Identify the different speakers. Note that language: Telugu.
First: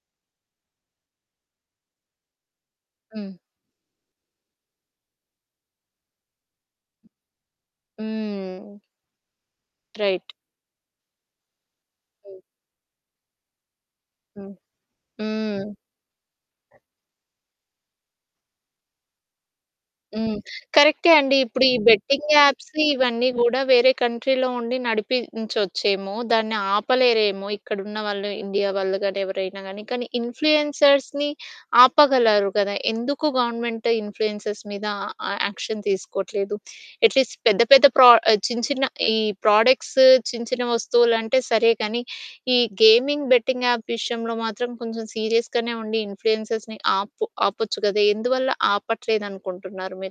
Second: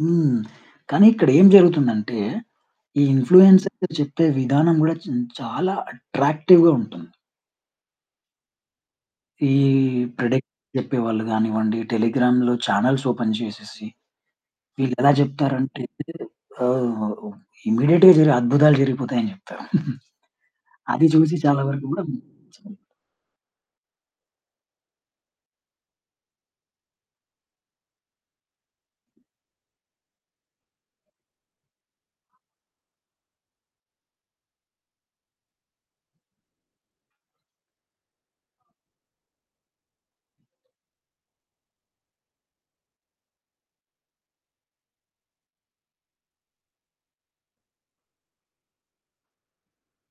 Speaker 1: హ్మ్. కానీ ఇక్కడ ఏం జరుగుతుందంటే ఈ
Speaker 2: హ్మ్.
Speaker 1: ఇన్‌ఫ్లుయెన్సర్లు చెప్పే విధానం గూడా చిన్ చాలా అట్రాక్టివ్‌గా ఉంటుంది.
Speaker 2: హ్మ్.
Speaker 1: ఈ
Speaker 2: రైట్.
Speaker 1: ప్రెడిక్షన్ జెప్పేవాళ్ళు గానివ్వండి,
Speaker 2: హ్మ్.
Speaker 1: టెలిగ్రామ్‌లో చానెల్స్ ఓపెన్ చేసేసి
Speaker 2: హ్మ్.
Speaker 1: వీళ్ళెలా
Speaker 2: హ్మ్.
Speaker 1: చెప్తారంటే ఆహ్, ఇమ్మీడియేట్‌గా జరి అద్భుతాలు జరిగిపోతాయి అని జెప్తారు.
Speaker 2: హ్మ్.
Speaker 1: అది
Speaker 2: కరె‌క్టే
Speaker 1: చూసి
Speaker 2: అండి.
Speaker 1: చాలా
Speaker 2: ఇప్పుడు ఈ
Speaker 1: వరకు గూడా
Speaker 2: బెట్టింగ్ యాప్స్ ఇవన్నీ గూడా వేరే కంట్రీ‌లో ఉండి నడిపించొచ్చేమో, దాన్ని ఆపలేరేమో ఇక్కడున్న వాళ్ళు ఇండియా వాళ్ళు గాని ఎవరైనా గాని. కానీ ఇన్‌ఫ్లుయెన్సర్స్‌ని ఆపగలరు కదా! ఎందుకు గవర్నమెంట్ ఇన్‌ఫ్లుయెన్సర్స్‌ మీద ఆ, ఆ యాక్షన్ తీసుకోవట్లేదు? ఎట్లీస్ట్ పెద్ద పెద్ద ప్రో ఆ చిన్న చిన్న ఈ ప్రాడక్ట్స్ చిన్న చిన్న వస్తువులు అంటే సరే గానీ. ఈ గేమింగ్ బెట్టింగ్ యాప్ విషయంలో మాత్రం కొంచెం సీరియస్‌గనే ఉండి ఇన్‌ఫ్లుయెన్సర్‌ని ఆపు ఆపొచ్చు గదా! ఎందువల్ల ఆపట్లేదు అనుకుంటున్నారు మీరు?